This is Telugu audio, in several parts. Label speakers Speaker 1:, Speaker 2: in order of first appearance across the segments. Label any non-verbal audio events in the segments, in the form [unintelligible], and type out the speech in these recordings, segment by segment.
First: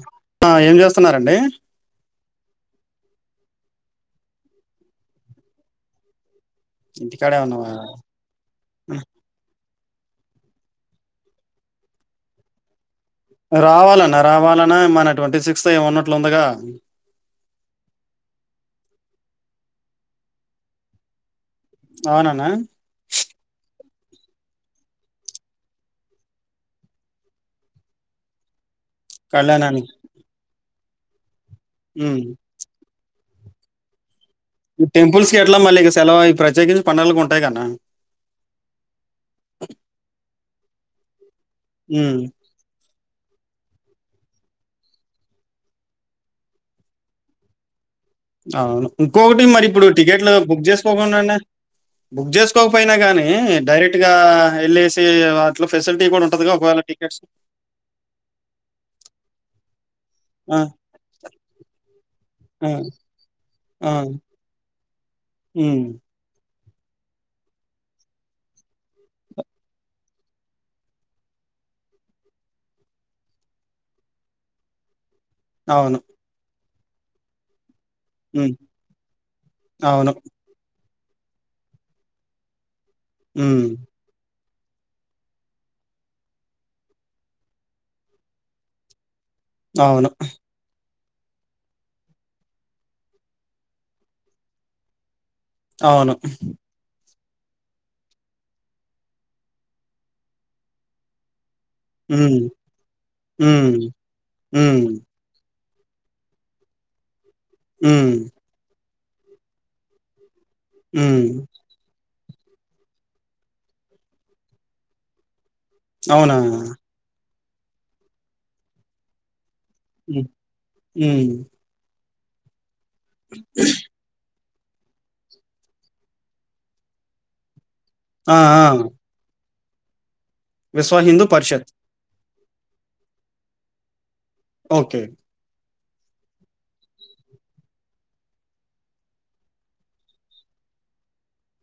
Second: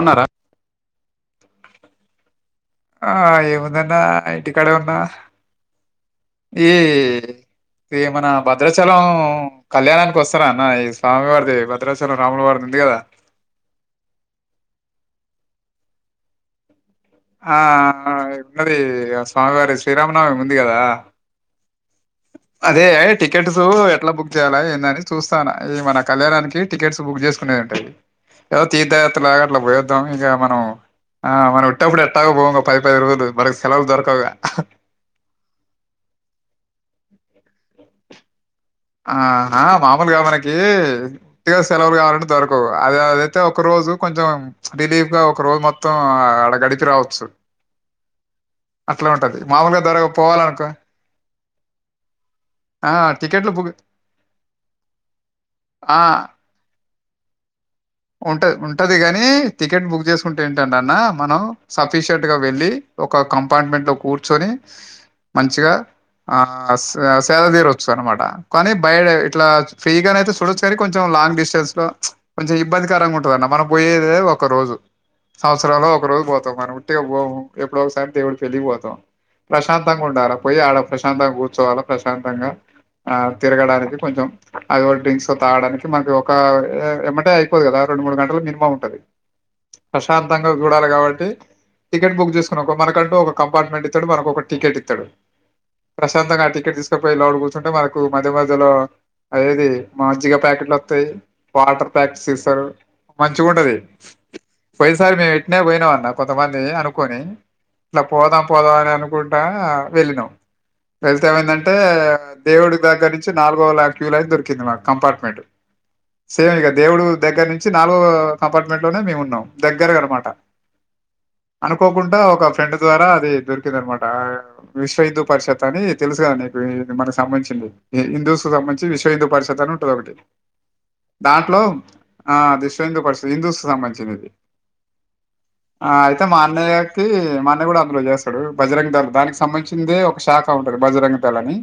Speaker 1: ఉన్నారా
Speaker 2: ఏం చేస్తున్నడి
Speaker 1: ఆ ఏముందన్నా ఇంటి కడే ఉన్నా ఈ
Speaker 2: ఇంటికాడే ఉన్నావా
Speaker 1: ఈ మన భద్రాచలం కళ్యాణానికి వస్తారా అన్న ఈ స్వామివారిది భద్రాచలం రాములవారిది ఉంది కదా
Speaker 2: రావాలన్నా రావాలన్నా మన ట్వంటీ సిక్స్త్ అ ఉన్నట్లు ఉందిగా
Speaker 1: ఆ ఉన్నది స్వామివారి శ్రీరామనవమి ఉంది కదా
Speaker 2: అవునన్నా
Speaker 1: అదే టికెట్ సూ ట్ బుక్ చేయాలా ఏందని చూస్తాను ఈ మన కళ్యాణానికి టికెట్స్ బుక్ చేసుకునేదింటంది తీర్థయాత్ర లాగాఅట్లా
Speaker 2: కళ్యాణాన్ని
Speaker 1: పోయొద్దాం ఇక మనం ఆ మనం ఉట్టప్పుడు
Speaker 2: ఉమ్.
Speaker 1: ఎట్టాగో పోం గ పది పది రోజులు మరి సెలవులు దొరకవుగా
Speaker 2: ఈ టెంపుల్స్ కి ఎట్లా మళ్ళీ ఇక సెలవు ప్రత్యేకించి పనోళ్ళకి ఉంటాయి కదన్న
Speaker 1: ఆ.. హ మామూలుగా మనకి ఉత్తిగ సెలవులు
Speaker 2: ఉమ్,
Speaker 1: కావాలంటే దొరకవు అది అదైతే ఒక రోజు కొంచెం రిలీఫ్ గా ఒక రోజు మొత్తం అడ గడిపి రావచ్చు
Speaker 2: అవును
Speaker 1: అట్లా ఉంటది.
Speaker 2: ఇంకొకటి మరి
Speaker 1: మామూలుగా
Speaker 2: ఇప్పుడు
Speaker 1: దొరక
Speaker 2: టికెట్లు బుక్
Speaker 1: పోవాలనుకో
Speaker 2: చేసుకోకుండా అండి బుక్
Speaker 1: ఆ!
Speaker 2: చేసుకోకపోయినా కానీ
Speaker 1: టికెట్లు బుక్
Speaker 2: డైరెక్ట్ గా ఎల్లేసీ వాటిలో ఫెసిలిటీ కూడా ఉంటది ఒకవేళ ఎ స
Speaker 1: ఉంట ఉంటది కాగానీ టికెట్ బుక్ చేసుకుంటే
Speaker 2: ఆ,
Speaker 1: ఏంటంటన్నా మనం సఫిషియంట్ గా
Speaker 2: ఆ,
Speaker 1: వెళ్ళి ఒక కంపార్ట్మెంట్
Speaker 2: ఆ,
Speaker 1: లో కూర్చొని మంచిగా
Speaker 2: ఉమ్,
Speaker 1: ఆ ఆ సేద తీరొచ్చు అనమాట కానీ బయట ఇట్లా ఫ్రీ గానె అయితే చూడొచ్చు కానీ కొంచెం లాంగ్ డిస్ స్టెంన్స్ లొ మ్చ్ కొంచెం ఇ బ్బందికరంగా ఉంటదన్న మనం పోయేదే ఒక రోజు సంవత్సరంలో
Speaker 2: అవును
Speaker 1: ఒక రోజు పోతాం మనమండి పోము ఎప్పుడో ఒకసారి దేవుడు
Speaker 2: ఉమ్,
Speaker 1: పెళ్ళికి పోతాం ప్రశాంతంగా
Speaker 2: అవును
Speaker 1: ఉండాల పోయ్యి ఆడ ప్రశాంతంగా కూర్చోవాల ప్రశాంతంగా ఆ
Speaker 2: ఉమ్,
Speaker 1: తిరగడానికి కొంచెం అది కూడా డ్రింక్స్ తాగడానికి మనకి ఒక ఎమ్మటే అయిపోదు కదా రెండు మూడు గంటలు మినిమం ఉంటది
Speaker 2: అవును
Speaker 1: ప్రశాంతంగా చూడాల కాబట్టి టికెట్ బుక్ చేసుకున్నవనుకో మనకంటూ ఒక కంపార్ట్మెంట్ ఇత్తడు మనకు ఒక టికెట్ ఇత్తడు
Speaker 2: అవును
Speaker 1: ప్రశాంతంగా ఆ టికెట్ తీసుకొని పొయ్యి లోపల కూర్చుంటే మనకు మధ్య మధ్యలో అదేది మజ్జిగ ప్యాకెట్లు వత్తయి వాటర్ ప్యాకెట్స్
Speaker 2: ఉమ్,
Speaker 1: ఇస్తారు మంచిగా
Speaker 2: ఉమ్,
Speaker 1: ఉంటది
Speaker 2: ఉమ్,
Speaker 1: పోయినసారి మేం అట్నే పోయినాంఅన్న కొంతమంది అనుకొని ఇట్లా
Speaker 2: ఉమ్.
Speaker 1: పోదాం పోదాం అని అను అనుకుంటా వెళ్ళినాం వెళ్తె
Speaker 2: హ్మ్.
Speaker 1: ఏమైందంటే దేవుడి దగ్గర నుంచి నాలుగోల క్యూ లైన్ దొరికింది మా కంపార్ట్మెంట్
Speaker 2: అవునా!
Speaker 1: సేమ్ ఇక దేవుడు దగ్గర నుంచి నాలుగో కంపార్ట్మెంట్ లోనే మేము ఉన్నాం దగ్గర
Speaker 2: హ్మ్.
Speaker 1: అనమాట
Speaker 2: హ్మ్.
Speaker 1: అనుకో అనుకోకుండా ఒక ఫ్రెండ్ ద్వారా అది దొరికింద అనమాట విశ్వహిందూ పరిషత్ అని తెలుసు గా నీకు ఇది మనకి సంబంధించింది
Speaker 2: ఆ!
Speaker 1: హిందూస్ కి
Speaker 2: ఆ!
Speaker 1: సంబధించి విశ్వహిందూ పరిషత్ అని ఉంటది ఒకటి
Speaker 2: విశ్వ హిందూ
Speaker 1: దాంట్లో
Speaker 2: పరిషత్
Speaker 1: ఆ అది విశ్వహిందు పరిషత్ హిందూస్ కి సంబంధించిన దది
Speaker 2: ఓకే
Speaker 1: ఆ అయితే మా అన్నయ్యకి మా అన్నయ్య కూడా అందులో చేస్తాడు బజరంగదళ్ దానికి సంబంధించిందే ఒక శాఖ బజరంగదళ్ అని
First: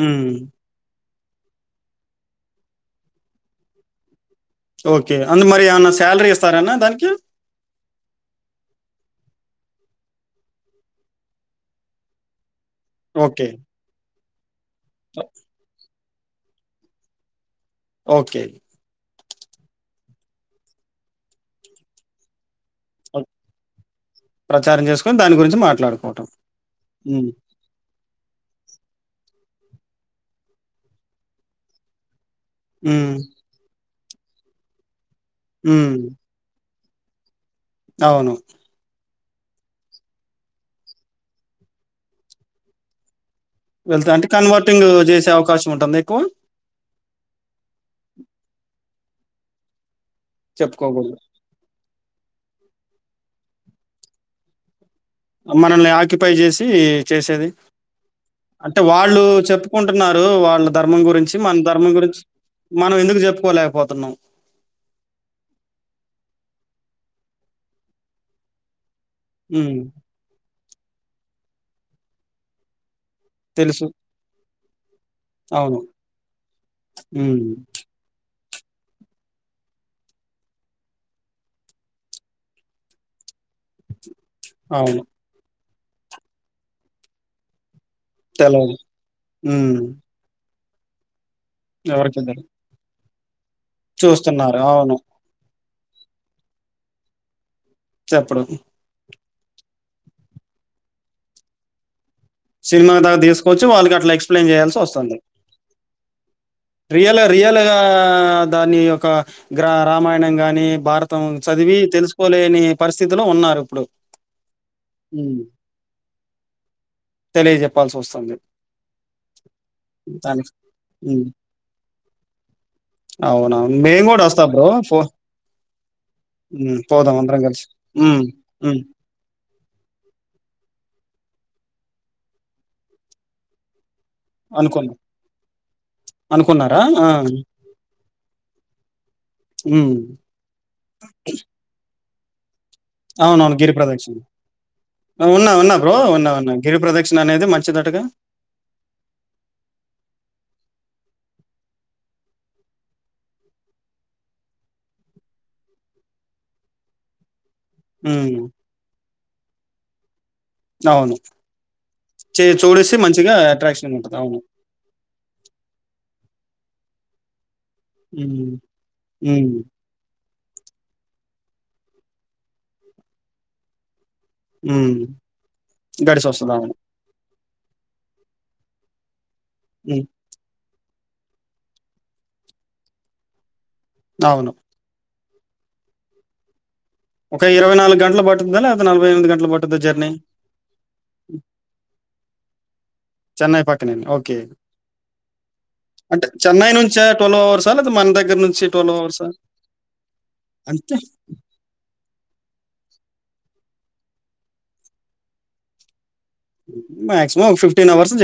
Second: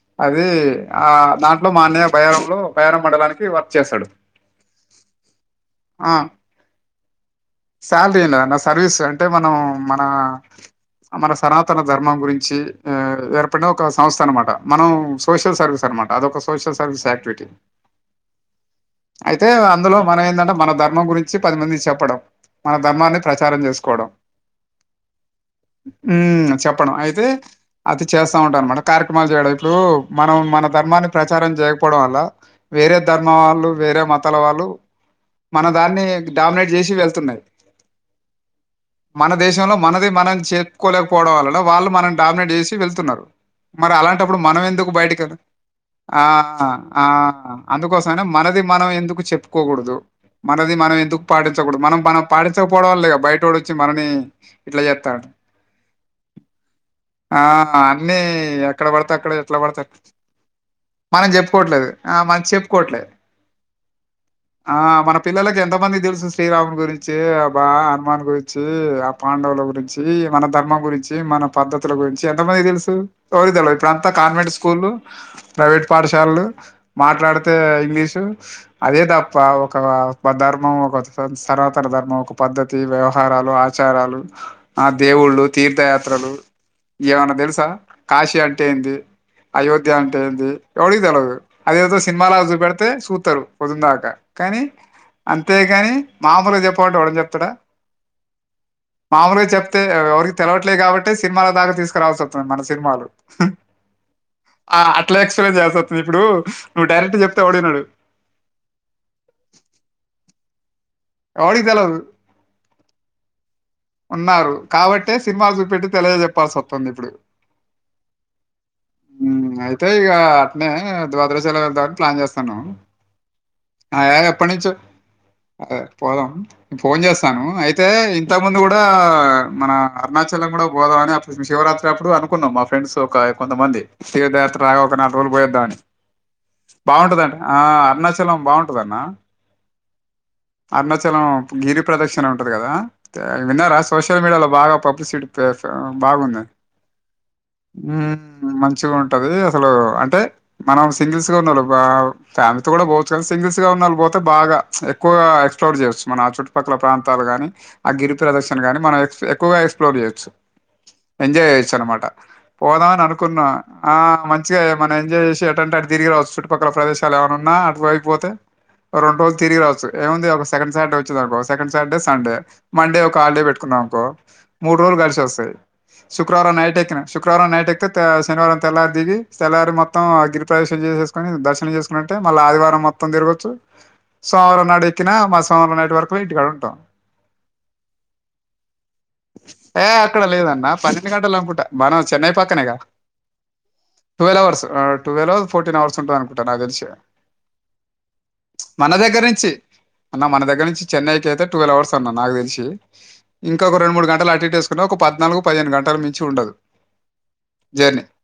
Speaker 2: హ్మ్.
Speaker 1: అది ఆ దాంట్లో మా అన్నయ్య బయారంలో బయారం మండలానికి వర్క్ చేశాడు
Speaker 2: ఓకే అందు మరి ఏమన్నా శాలరీ ఇస్తారాన్న దానికి
Speaker 1: శాలరీనా అన్న సర్వీస్ అంటే మనం మన మన సనాతన ధర్మం గురించి
Speaker 2: ఓకే.
Speaker 1: ఏర్పడిన ఒక సంస్థ అనమాట మనం
Speaker 2: ఓ
Speaker 1: సోషల్ సర్వీస్ అనమాట అదొక సోషల్ సర్వీస్ యాక్టివిటీ
Speaker 2: ఓకే
Speaker 1: అయితే అందులో మనం ఏంటంటే మన ధర్మం గురించి పది మందిని చెప్పడం మన ధర్మాన్ని
Speaker 2: ఓకే.
Speaker 1: ప్రచారం చేసుకోవడం
Speaker 2: ప్రచారం చేసుకొని దాని గురించి మాట్లాడుకోవటం.
Speaker 1: మ్... చెప్పడం అయితే
Speaker 2: హ్మ్.
Speaker 1: అది చేస్తా ఉంటా అనమాట కార్యక్రమాలు చేయడం ఇప్పుడు మనం మన ధర్మాన్ని ప్రచారం చేయకపోవడం వల్ల వేరే
Speaker 2: హ్మ్.
Speaker 1: ధర్మం వాళ్ళు వేరే మతాల వాళ్ళు మన
Speaker 2: హ్మ్.
Speaker 1: దాన్ని డామినేట్ చేసి వెళ్తున్నాయి
Speaker 2: అవును
Speaker 1: మన దేశంలో మనది మనం చేప్పుకోలేకపోవడం వలన వాళ్ళు మనని డామినేట్ చేసి వెళ్తున్నారు మరి
Speaker 2: వెళ్తా అంటే
Speaker 1: అలాంటప్పుడు మనం
Speaker 2: కన్వర్టింగ్
Speaker 1: ఎందుకు
Speaker 2: చేసే
Speaker 1: బయటికిదు
Speaker 2: అవకాశం ఉంటుందా ఎక్కువ?
Speaker 1: ఆ ఆ అందుకోసమనా మనది మనం ఎందుకు చెప్పుకోకూడదు మనది మనం
Speaker 2: చెప్పుకోకూడదు.
Speaker 1: ఎందుకు పాటించకూడదు మనం మనం పాడించకపోవడం [unintelligible] బయటోడు వచ్చి మనని ఇట్లా జేత్తాండు.
Speaker 2: మనల్ని ఆక్యుపై చేసి
Speaker 1: ఆ!
Speaker 2: చేసేది
Speaker 1: అన్నీ
Speaker 2: అంటే
Speaker 1: ఎక్కడ పడితే
Speaker 2: వాళ్ళు
Speaker 1: అక్కడ ఎట్లా పడితే
Speaker 2: చెప్పుకుంటున్న నారు వాళ్ళ ధర్మం
Speaker 1: మనం
Speaker 2: గురించి మన
Speaker 1: చెప్పుకోవట్లేదు.
Speaker 2: ధర్మం
Speaker 1: ఆ!
Speaker 2: గురించి
Speaker 1: మనకు
Speaker 2: మనం
Speaker 1: చెప్పుకోవట్లేదు.
Speaker 2: ఎందుకు చెప్పుకోలే
Speaker 1: ఆ మన పిల్లలకి ఎంత మంది తెలుసు శ్రీరామ్ గురించి ఆ బా హనుమాన్ గురించి ఆ పాండవుల
Speaker 2: హ్మ్.
Speaker 1: గురించి మన ధర్మం గురించి మన పద్ధతుల గురించి ఎంతమంది తెలుసు ఎవరి తెల
Speaker 2: తెలుసు.
Speaker 1: ఇప్పుడంతా కాన్వెంట్ స్కూల్లు
Speaker 2: అవును.
Speaker 1: ప్రైవేట్ పాఠశాలలు
Speaker 2: హ్మ్.
Speaker 1: మాట్లాడితే ఇంగ్లీషు అదే తప్ప ఒక ధర్మం ఒక సనాతన ధర్మం ఒక పద్ధతి వ్యవహార ఆచారాలు ఆ
Speaker 2: అవును.
Speaker 1: దేవుళ్ళు తీర్థయాత్రలు [unintelligible] ఏమన్నా తెలుసా కాశీ అంటే
Speaker 2: తెలవదు
Speaker 1: ఏంది
Speaker 2: ఉమ్
Speaker 1: అయోధ్య అంటే ఏంది ఎవడి కి తెల్వదు అదేదో సినిమాల
Speaker 2: ఎవరికిద్దరు
Speaker 1: చూపెడితే చూతరు పొందుందాక
Speaker 2: చూస్తున్నారు
Speaker 1: కానీ
Speaker 2: అవును
Speaker 1: అం తే గాని మామూలుగా చెప్పమంటే ఇవ్వడన్న చెప్తాడ
Speaker 2: చెప్పడు
Speaker 1: మామూలుగా చెప్తే ఎవరికి తెలవట్లేదు కాబట్టి సినిమాాల దాక తీసుకురావాల్ [unintelligible] మన
Speaker 2: సినిమా
Speaker 1: సినిమాలు
Speaker 2: దాకా తీసుకొచ్చి వాళ్ళకి అట్లా ఎక్స్ప్లెయిన్ చేయాల్సి వస్తుంది
Speaker 1: అట్లా ఎక్స్ప్లెన్ చేస్తంది ఇప్పుడు నువ్వు డైరెక్ట్ చె
Speaker 2: రియల్ గా దాని ఒక రామాయణం గాని భార మం
Speaker 1: ఎవడికి
Speaker 2: చదివి
Speaker 1: తెలవదు
Speaker 2: తెలుసుకోలేని పరిస్థితిలో ఉన్నారు ఇప్పుడు
Speaker 1: ఉన్నారు కాబట్టే
Speaker 2: ఉమ్
Speaker 1: సినిమా చూపెట్టి తెలియజెప్పాల్సి వస్తది ఇప్పుడు
Speaker 2: తెలియజెప్పాల్సి వస్తుంది
Speaker 1: అయితే ఇగ
Speaker 2: దానికి
Speaker 1: అట్నే [unintelligible] వెళ్దామని ప్లాన్ చేస్తా [unintelligible]
Speaker 2: అవున మేం కూడ వస్తా బ్రో పో
Speaker 1: అదే పోదాం
Speaker 2: ఉమ్
Speaker 1: ఫోన్
Speaker 2: పోదాం అందరం
Speaker 1: చేస్తాను
Speaker 2: కలిసి
Speaker 1: అయితే
Speaker 2: ఉమ్
Speaker 1: ఇంత ముందు కూడ
Speaker 2: ఉమ్
Speaker 1: మన అరుణాచలం కూడ పోదాం అని శివరాత్రి అప్పుడు అనుకున్నాం మా ఫ్రెండ్స్ ఒక కొంతమంది తీర్థయాత్ర
Speaker 2: అనుకున్నాం
Speaker 1: ఒక నాలు రోజులు పోయద్దామని బాగుంటద ఆ అరుణాచలం బాగుంటదన్న
Speaker 2: ఉమ్
Speaker 1: అరుణాచలం గిరి ప్రదక్షణ ఉంటది కదా
Speaker 2: అవునవును గిరి
Speaker 1: విన్నారా
Speaker 2: ప్రదక్షిణ
Speaker 1: సోషల్ మీడియాలో బాగా పబ్లిసిటీ
Speaker 2: ఉన్నా ఉన్నా బ్రో ఉన్నా
Speaker 1: బాగుంది
Speaker 2: ఉన్నా గిరి ప్రదక్షిణ అనేది
Speaker 1: ఉ
Speaker 2: మంచిదటగా
Speaker 1: మంచిగా ఉంటది అసలు అంటే మనం సింగిల్స్ గా ఉన్నా ఫ్యామిలీ కూడ పోవచ్చు కానీ సింగిల్స్ గా ఉన్నా పోతే బాగా ఎక్కువ ఎక్స్ప్లోర్ చేయచ్చు మన ఆ చుట్టుపక్కల ప్రాంతాలు గాని ఆ గిరి
Speaker 2: ఉమ్
Speaker 1: ప్రదర్శన గాని మనం ఎక్క్కుగా ఎక్స్ప్లోర్ చేయొచ్చు
Speaker 2: అవును
Speaker 1: ఎంజాయ్ చేయొచ్చు అనమాట
Speaker 2: చే చూడేసి
Speaker 1: పోదామని
Speaker 2: మంచిగా
Speaker 1: అనుకున్నా
Speaker 2: అట్రాక్షన్
Speaker 1: ఆ
Speaker 2: ఉంటది. అవును.
Speaker 1: మంచిగా మనం ఎంజాయ్ చేసి ఏటంటే అ తిరిగి రావచ్చు చుట్టు పక్కల ప్రదేశాలు ఏమైన్నా ఉన్న అటు వైపు పోతే
Speaker 2: హ్మ్.
Speaker 1: రెండు రోజులు
Speaker 2: హ్మ్.
Speaker 1: తిరిగి రావచ్చు ఏముంది సెకండ్ సాటర్డే వచ్చిందనుకో సెకండ్ సాటర్డే సండే మండే ఒక హాలిడే పెట్టుకున్నాం అనుకో మూడు రోజులు
Speaker 2: హ్మ్.
Speaker 1: [unintelligible] వస్తాయి
Speaker 2: గడిసొస్తది.
Speaker 1: శుక్రవారం నై
Speaker 2: అవును.
Speaker 1: ఎక్కిన శుక్రవారం నైట్ అయితే శనివారం తెల్లారి దిగి తెల్లరీ మొత్తం
Speaker 2: హ్మ్.
Speaker 1: ఆ గిరి ప్రవేశం చేసేసు దర్శనం చేసుకున్నంటే మళ్ళీ ఆదివారం మొత్తం తిరగొచ్చు
Speaker 2: అవును.
Speaker 1: సోమవారం నాడు ఎక్కిన మల సోమవారం నైట్ వరకు ఇంటికాడ ఉంట
Speaker 2: ఒక గంటలు పట్టుద్దా? లేకపోతే గంటలు పట్టుద్దా
Speaker 1: ఏ
Speaker 2: జర్నీ?
Speaker 1: అక్కడ లేదన్న పన్నెండు గంటలు అనుకుంటా మనం చెన్నై పక్కపక్కనేగా
Speaker 2: చెన్నై పక్కనడి ఓకే
Speaker 1: ట్వెల్వ్ ఫోర్టీన్ అవర్స్ ఉంటది
Speaker 2: అంటే
Speaker 1: అనుకుంటా నాకు
Speaker 2: చెన్నై
Speaker 1: తెలిసి
Speaker 2: నుంచ ట్వల్వ్ అవర్స్ [unintelligible] దగ్గర నుంచి
Speaker 1: మన
Speaker 2: ట్వెల్వ్ అవర్స
Speaker 1: దగ్గర నుంచి అన్న మన దగ్గ నుంచి చెన్నైకి అయితే టువల్ అవర్స్ నాకు తెలిసి ఇంక ఒక రెండు మూడు గంటలు అటు ఇటు ఏసుకున్నా ఒక పద్నాలుగు పదిహేను గంటలు ఉండదు
Speaker 2: మాక్సిమం ఒక
Speaker 1: జర్నీ
Speaker 2: అవర్స్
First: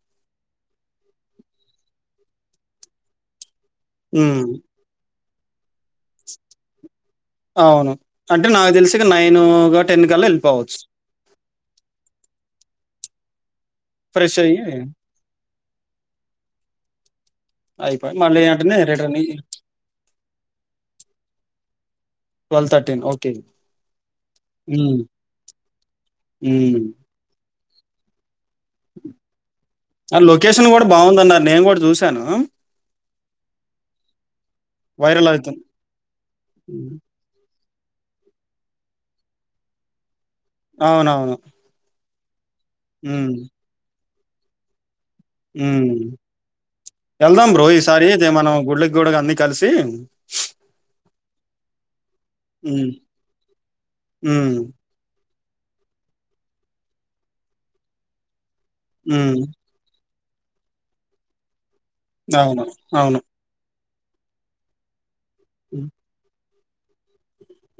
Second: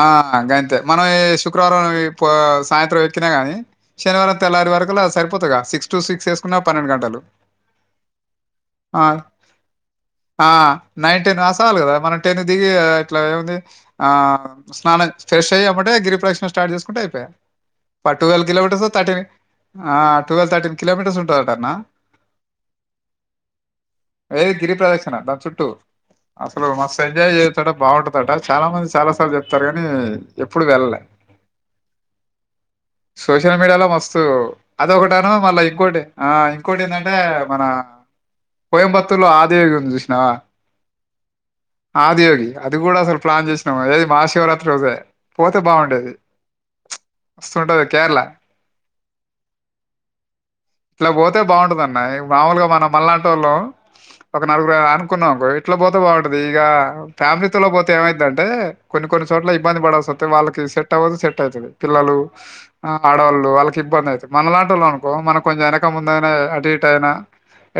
Speaker 1: ఆంతే మనం ఈ శుక్రవారం సాయంత్రం ఎక్కినా గాని శనివారం
Speaker 2: హ్మ్.
Speaker 1: తెల్లరు వరకు అ సరిపోతుందిగా సిక్స్ సిక్స్ టు సిక్స్ ఎసుకున్నా పన్నెండు గంటలు
Speaker 2: అవును. అంటే నాకు తెలిసి
Speaker 1: అ
Speaker 2: ఇక కల్లా
Speaker 1: ఆ
Speaker 2: ఎళ్ళిపోవచ్చు.
Speaker 1: నైన్ టెన్ ఆసాలు కదా మనం టెన్ దిగి ఆ ఇట్లా ఏముంది ఆ
Speaker 2: ఫ్రెష్ అయ్యి
Speaker 1: స్నానం ఫ్రెష్ అయ్యమంటే గిరిపేక్షణ స్టార్ట్ చేసుకుంటే అయిపయ ప
Speaker 2: అయిపోయి మళ్ళీ
Speaker 1: టువెల్
Speaker 2: వెంటనే
Speaker 1: కిలోమీటర్స్
Speaker 2: రిటర్న్
Speaker 1: థర్టీన్ ఆ ట్వల్వ్ థర్టీన్ కిలోమీటర్స్ ఉంటదట అన్న
Speaker 2: ట్వల్వ్ తర్టీన్ ఓకే
Speaker 1: ఏది గిరి
Speaker 2: హ్మ్.
Speaker 1: ప్ర్రదక్షిణ దా చుట్టూ అసలు
Speaker 2: హ్మ్.
Speaker 1: మస్తు ఎంజాయ్ చేయచట బాగుంటదట చాలా మంది చాలా సార్లు చెప్తారు కానీ ఎప్పుడు
Speaker 2: లొకేషన్ గూడా
Speaker 1: వెళ్ళలే
Speaker 2: బావుందన్నారు. నేను గూడా ఆ చూసాను.
Speaker 1: సోషల్ మీడియాలో మస్తు
Speaker 2: వైరల్
Speaker 1: అదొకటను
Speaker 2: అవుతుంది
Speaker 1: మళ్ళా ఇంకోటి ఆ ఇంకోటి ఏందంటే మన కోయంబత్తూర్లో ఆదియోగి వుంది చూసినవా
Speaker 2: అవునవును
Speaker 1: ఆదియోగి అది కూడా అసలు
Speaker 2: ఉమ్
Speaker 1: ప్లాన్ చేసినాము ఏది మహాశివరాత్రి రోజే పోతే
Speaker 2: ఉమ్
Speaker 1: బాగుండేది
Speaker 2: వెళ్దాం బ్రో
Speaker 1: మస్తుంటది
Speaker 2: ఈసారి
Speaker 1: కేరళ
Speaker 2: అయితే మనం గుడ్లకి గుడ అన్ని కలిసి
Speaker 1: ఇట్ల పోతే బాగుంటదనాయ్ మామూలుగా మనం
Speaker 2: ఉమ్
Speaker 1: మల్నాటోలు ఒక
Speaker 2: ఉమ్
Speaker 1: నలుగురు ఐ అనుకున్న బొ ఇట్ల పోతే బాగుంటది ఇక ఫ్యామిలీతో పోతే ఏమైందంటే కొన్ని కొన్ని
Speaker 2: ఉమ్
Speaker 1: చోట్ల ఇబ్బంది పడాల్స్ తే వాళ్ళకి సెట్ అవ్వద్దు సెట్ ఐతది పిల్లలు
Speaker 2: అవును అవును
Speaker 1: ఆడవాళ్ళు వాళ్ళకి ఇబ్బంది ఐతది మనలాంటోళ్లు అను బ్రో మనం కొంచెం వెనక
Speaker 2: ఉమ్
Speaker 1: ముందయినా అటీటయినా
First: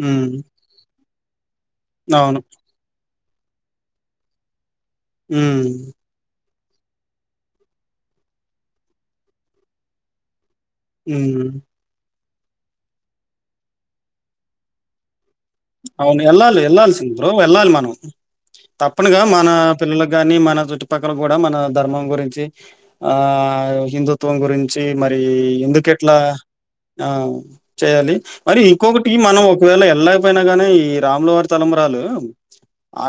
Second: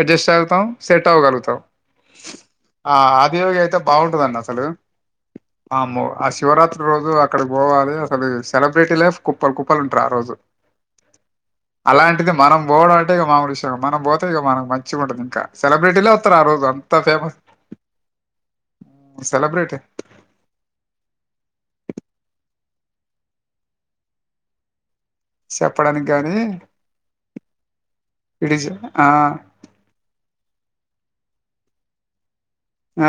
Speaker 1: అడ్జస్ట్ అవుతాం సెట్ అవ్వగలుగుతాం
Speaker 2: అవును
Speaker 1: ఆ ఆదియోగి అయితే బాగుంటందన్న అసలు
Speaker 2: ఉమ్
Speaker 1: వామ్మో ఆ సీ శివరాత్రి రోజు అక్కడికి పోవాలి అసలు సెలబ్రిటీలే కుప్పలు కుప్పలు ఉంటరు ఆ రోజు
Speaker 2: ఊ
Speaker 1: ఇది మనం పోవడం అంటే ఇగ మామూష మనం పోతే ఇక మనకు మంచిగుంటది ఇంకా సెలబ్రిటీలే
Speaker 2: అవును
Speaker 1: వత్తరు ఆ
Speaker 2: ఎల్లలి
Speaker 1: రోజు అంత
Speaker 2: ఎల్లల్సింది బ్రో
Speaker 1: ఫేమస్
Speaker 2: ఎల్లాలి మనం తప్పనుగా మన
Speaker 1: సెలబ్రిటీ
Speaker 2: పిల్లలకు గాని మన చుట్టుపక్కల కూడా మన ధర్మం గురించి ఆ హిందుత్వం గురించి మరి
Speaker 1: చెప్పడానికి
Speaker 2: ఎందుకెట్లా
Speaker 1: గాని
Speaker 2: ఆ చేయాలి మరి
Speaker 1: ఇడిజి ఆ!
Speaker 2: ఇంకొకటి మనం ఒకవేళ ఎల్లా గానే ఈ రాములవారి తలంబ్రాలు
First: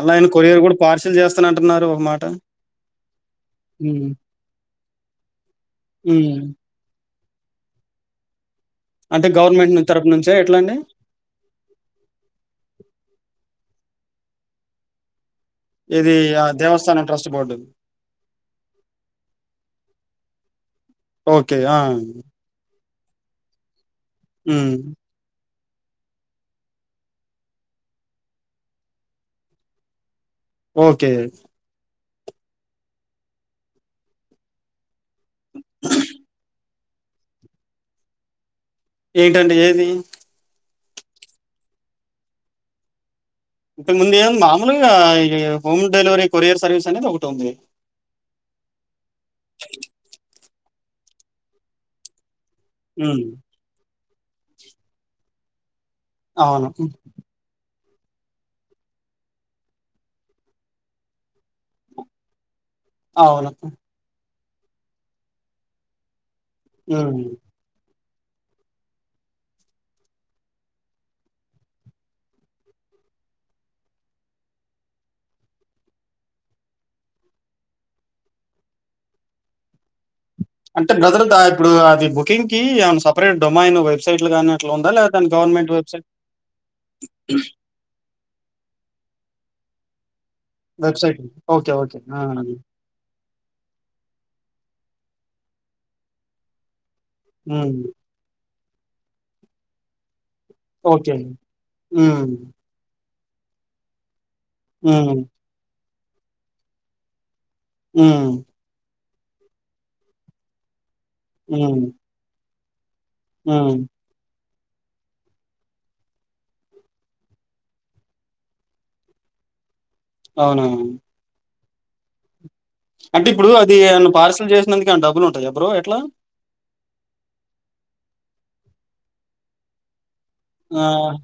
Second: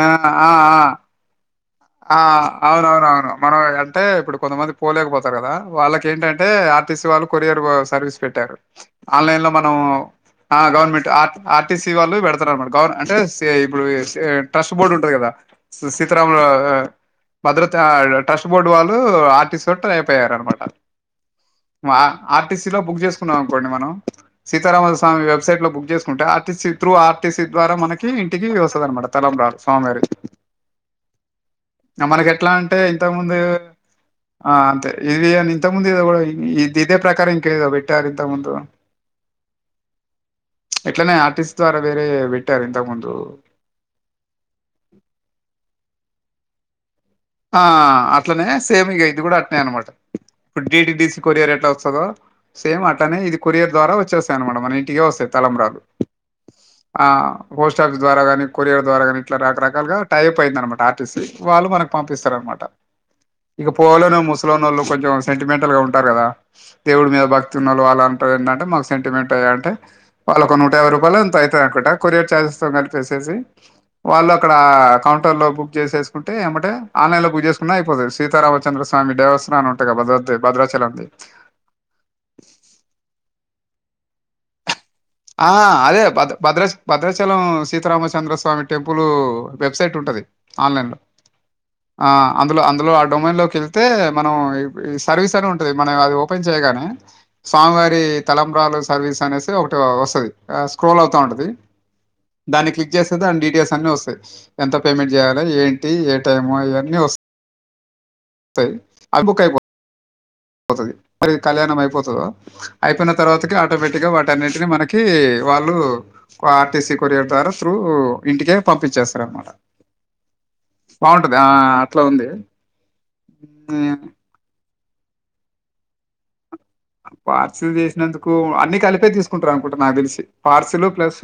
Speaker 1: ఆ! ఆ!
Speaker 2: కొరియర్ కూడా
Speaker 1: ఆ!
Speaker 2: పార్సిల్ చేస్తున్నారు
Speaker 1: ఆ అవునవున అవును మనం అంటే
Speaker 2: హ్మ్.
Speaker 1: ఇప్పుడు కొంతమంది పోలేకపోతారు కదా వాళ్ళకి
Speaker 2: హ్మ్.
Speaker 1: ఏంటంటే ఆర్టీసీ వాళ్ళు కొరియర్ సర్వీస్ పెట్టారు
Speaker 2: అంటే
Speaker 1: ఆన్లైల
Speaker 2: గవర్నమెంట్
Speaker 1: మనము
Speaker 2: ను తరపు నుంచా
Speaker 1: ఆ
Speaker 2: ఎట్లండి?
Speaker 1: గవర్నమెంట్ ఆ ఆర్టీసీ వాళ్ళు పెడతారు అన్నమాట గవర్న అంటే సే ఇప్పుడు ఈ ఏ ట్రస్ట్ బోర్డు ఉంటది కదా సీ
Speaker 2: ఇది
Speaker 1: సీతారాముల ఆ
Speaker 2: దేవస్థానం ట్రస్ట్ బోర్డు.
Speaker 1: భద్రత ట్రస్ట్ బోర్డు వాళ్ళు ఆర్టీతోటి ట్రై అయిపోయారు అనమాట
Speaker 2: ఓకే. ఆ!
Speaker 1: వా ఆర్టీసీ లో బుక్ చేసుకున్నాం అనుకోండి మనం
Speaker 2: హ్మ్.
Speaker 1: సీతారామ స్వామి వార్ బ్సైట్ లో బుక్ చేసుకుంటే ఆర్టీసీ త్రూ ఆర్టీసీ ద్వారా మనకి ఇంటికి వస్తుంది అనమాట తెలంబ్రాలు స్వామివారివి
Speaker 2: ఓకే
Speaker 1: మనకి ఎట్లా అంటే ఇంత ముందు ఆ అంతే ఇది అ ఇంత ముందు ఇది కూడా ఇ ఇదే ప్రకారం ఇంకెదో బెట్టారు ఇంతకు ముందు
Speaker 2: ఏంటండి ఏది
Speaker 1: ఇట్లనే ఆర్టిస్ట్ ద్వారా వేరే పెట్టారు ఇంతకు ముందు
Speaker 2: ఇక ముందెం మామూలుగా ఈ హోమ్ డెలివరీ కొరియర్ సర్వీస్ అనేది ఒక
Speaker 1: ఆ అట్లనే సేమ్ ఇగ ఇది కూడా అట్నే అనమాట ఇప్పుడు డిటిడిసి కొరియర్ ఎట్లా వస్తదో సేమ్ అట్లనే
Speaker 2: హ్మ్.
Speaker 1: ఇది కొరియర్ ద్వారా వచ్చేస్తాయనమాట మన ఇంటికి వస్తయ్ తలంబ్రాలు
Speaker 2: అవును ఉ
Speaker 1: ట్రక్ ద్వారా కానీ కొరిర్ ద్వారా కాని ఇట్లా రరకాలుగా టైయప్ అయిందనమాట ఆర్టీసీ వాల్ మనక్ పంపిస్తారు అనమాట
Speaker 2: అవును.
Speaker 1: ఇక పోవలేనోళ్లు ముసలోనోళ్ళు కొంచెం సెంటిమెంటల్ గా ఉంటారు కదా దేవుడు
Speaker 2: హ్మ్.
Speaker 1: మీద భక్తి ఉన్నోళ్లు వాల్ అను ఏందంటే మాకు సెంటిమెంట్ అయ్య అంటే వాళ్ళ ఒక నూటయాబై రూపాయలో ఎంతో ఐతది అనుకుంటా కొరియర్ చార్జెస్ తో కలిపేసీ సీ వాళ్ళు అక్కడ కౌంటర్ లో బుక్ చేసేసుకుంటే ఎమ్మటే ఆన్లైన్ ల బుక్ చేసుకున్నా అయిపోతది సీతారామచంద్ర స్వామి డైవర్సన అని ఉంటది కదా భద్ర
Speaker 2: అంటే బ్రదర్ ద ఇప్పుడు అది బుకింగ్ కి ఏమైన సపరేట్ డొమైన్ వెబ్సైట్లు గాని అట్లా ఉన్
Speaker 1: ఆ అదే భద భద్రా భద్రాచలం సీతారామచంద్రస్వామి టెంపుల్ వెబ్సైట్ ఉంట
Speaker 2: వెబ్సైట్
Speaker 1: ఆ అందులో అందులో ఆ డొమైన్ లో కెళ్తే మనం ఈ సర్వీస్ అని ఉంటుంది మనం అది ఓపెన్ చేయగానే
Speaker 2: హ్మ్.
Speaker 1: స్వామివారి తలంబరాలు సర్వీస్ అనేసి ఒకటి వస్తది స్క్రోల్
Speaker 2: ఓకే.
Speaker 1: అవుతా ఉంటది
Speaker 2: హ్మ్.
Speaker 1: దాన్ని క్లిక్ చేసి అడ్ డీటెయిల్స్ అన్ని వస్తాయి ఎంత పేమెంట్
Speaker 2: హ్మ్.
Speaker 1: చేయల ఏంటి ఏ టైం ఇవన్నీ వస్తాయి
Speaker 2: ఆ
Speaker 1: అవి బుక్ అయిపో పోతది మరి కళ్యాణం
Speaker 2: హ్మ్.
Speaker 1: అయిపోతుందో అయిపోయిన తర్వాతకి
Speaker 2: హ్మ్.
Speaker 1: ఆటోమేటిక్ గా వాటినే టిని మనకి వాళ్ళు ఆర్టీసీ కొరియర్ ద్వారా త్రూ ఇంటికే పంపించేస్తారు అనమాట
Speaker 2: అవునవును.
Speaker 1: బాగుంటది ఆ అట్లా ఉంది
Speaker 2: అంటే ఇప్పుడు అది
Speaker 1: హ్మ్.
Speaker 2: నన్ను పార్సల్ చేసినందుక ఆ డబ్బులు ఉంటాయా బ్రో ఎట్లా
Speaker 1: పార్సల్ చేసినందుకు అన్ని కలిపే తీసుకుంటారు అనుకుంట నాకు తెలిసి పార్సుల్
Speaker 2: ఆహ్,
Speaker 1: ప్లస్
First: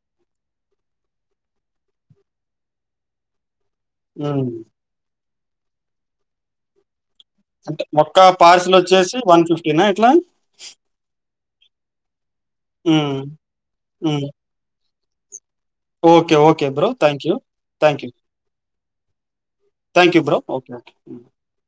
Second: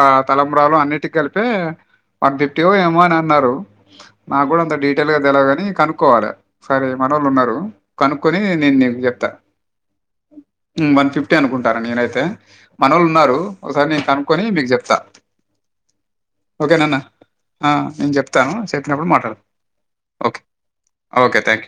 Speaker 1: ఆ తలంబరాలు అన్నిటి కలిపే వన్ ఫిఫ్టీ ఏమో అని అన్నారు నాకు
Speaker 2: హ్మ్.
Speaker 1: కూడా అంత డీటెయిల్ గా తెలవదు గాని కనుక్కోవాలి సరే మనోళ్ళు ఉన్నారు కనుక్కొని నేను నీకు చెప్తా
Speaker 2: ఏనా ఎట్లా
Speaker 1: వన్ ఫిఫ్టీ అనుకుంటారా నేనైతే మన వాళ్ళు
Speaker 2: హ్మ్.
Speaker 1: ఉన్నారు ఒకసారి నేను
Speaker 2: హ్మ్.
Speaker 1: కనుక్కొని మీకు చెప్తా చెప్తా ఓకే
Speaker 2: బ్రో.
Speaker 1: నన్న
Speaker 2: థాంక్ యూ.
Speaker 1: నేను చెప్తాను చెప్పినప్పుడు మాట్లాడు
Speaker 2: thank you bro
Speaker 1: thank you.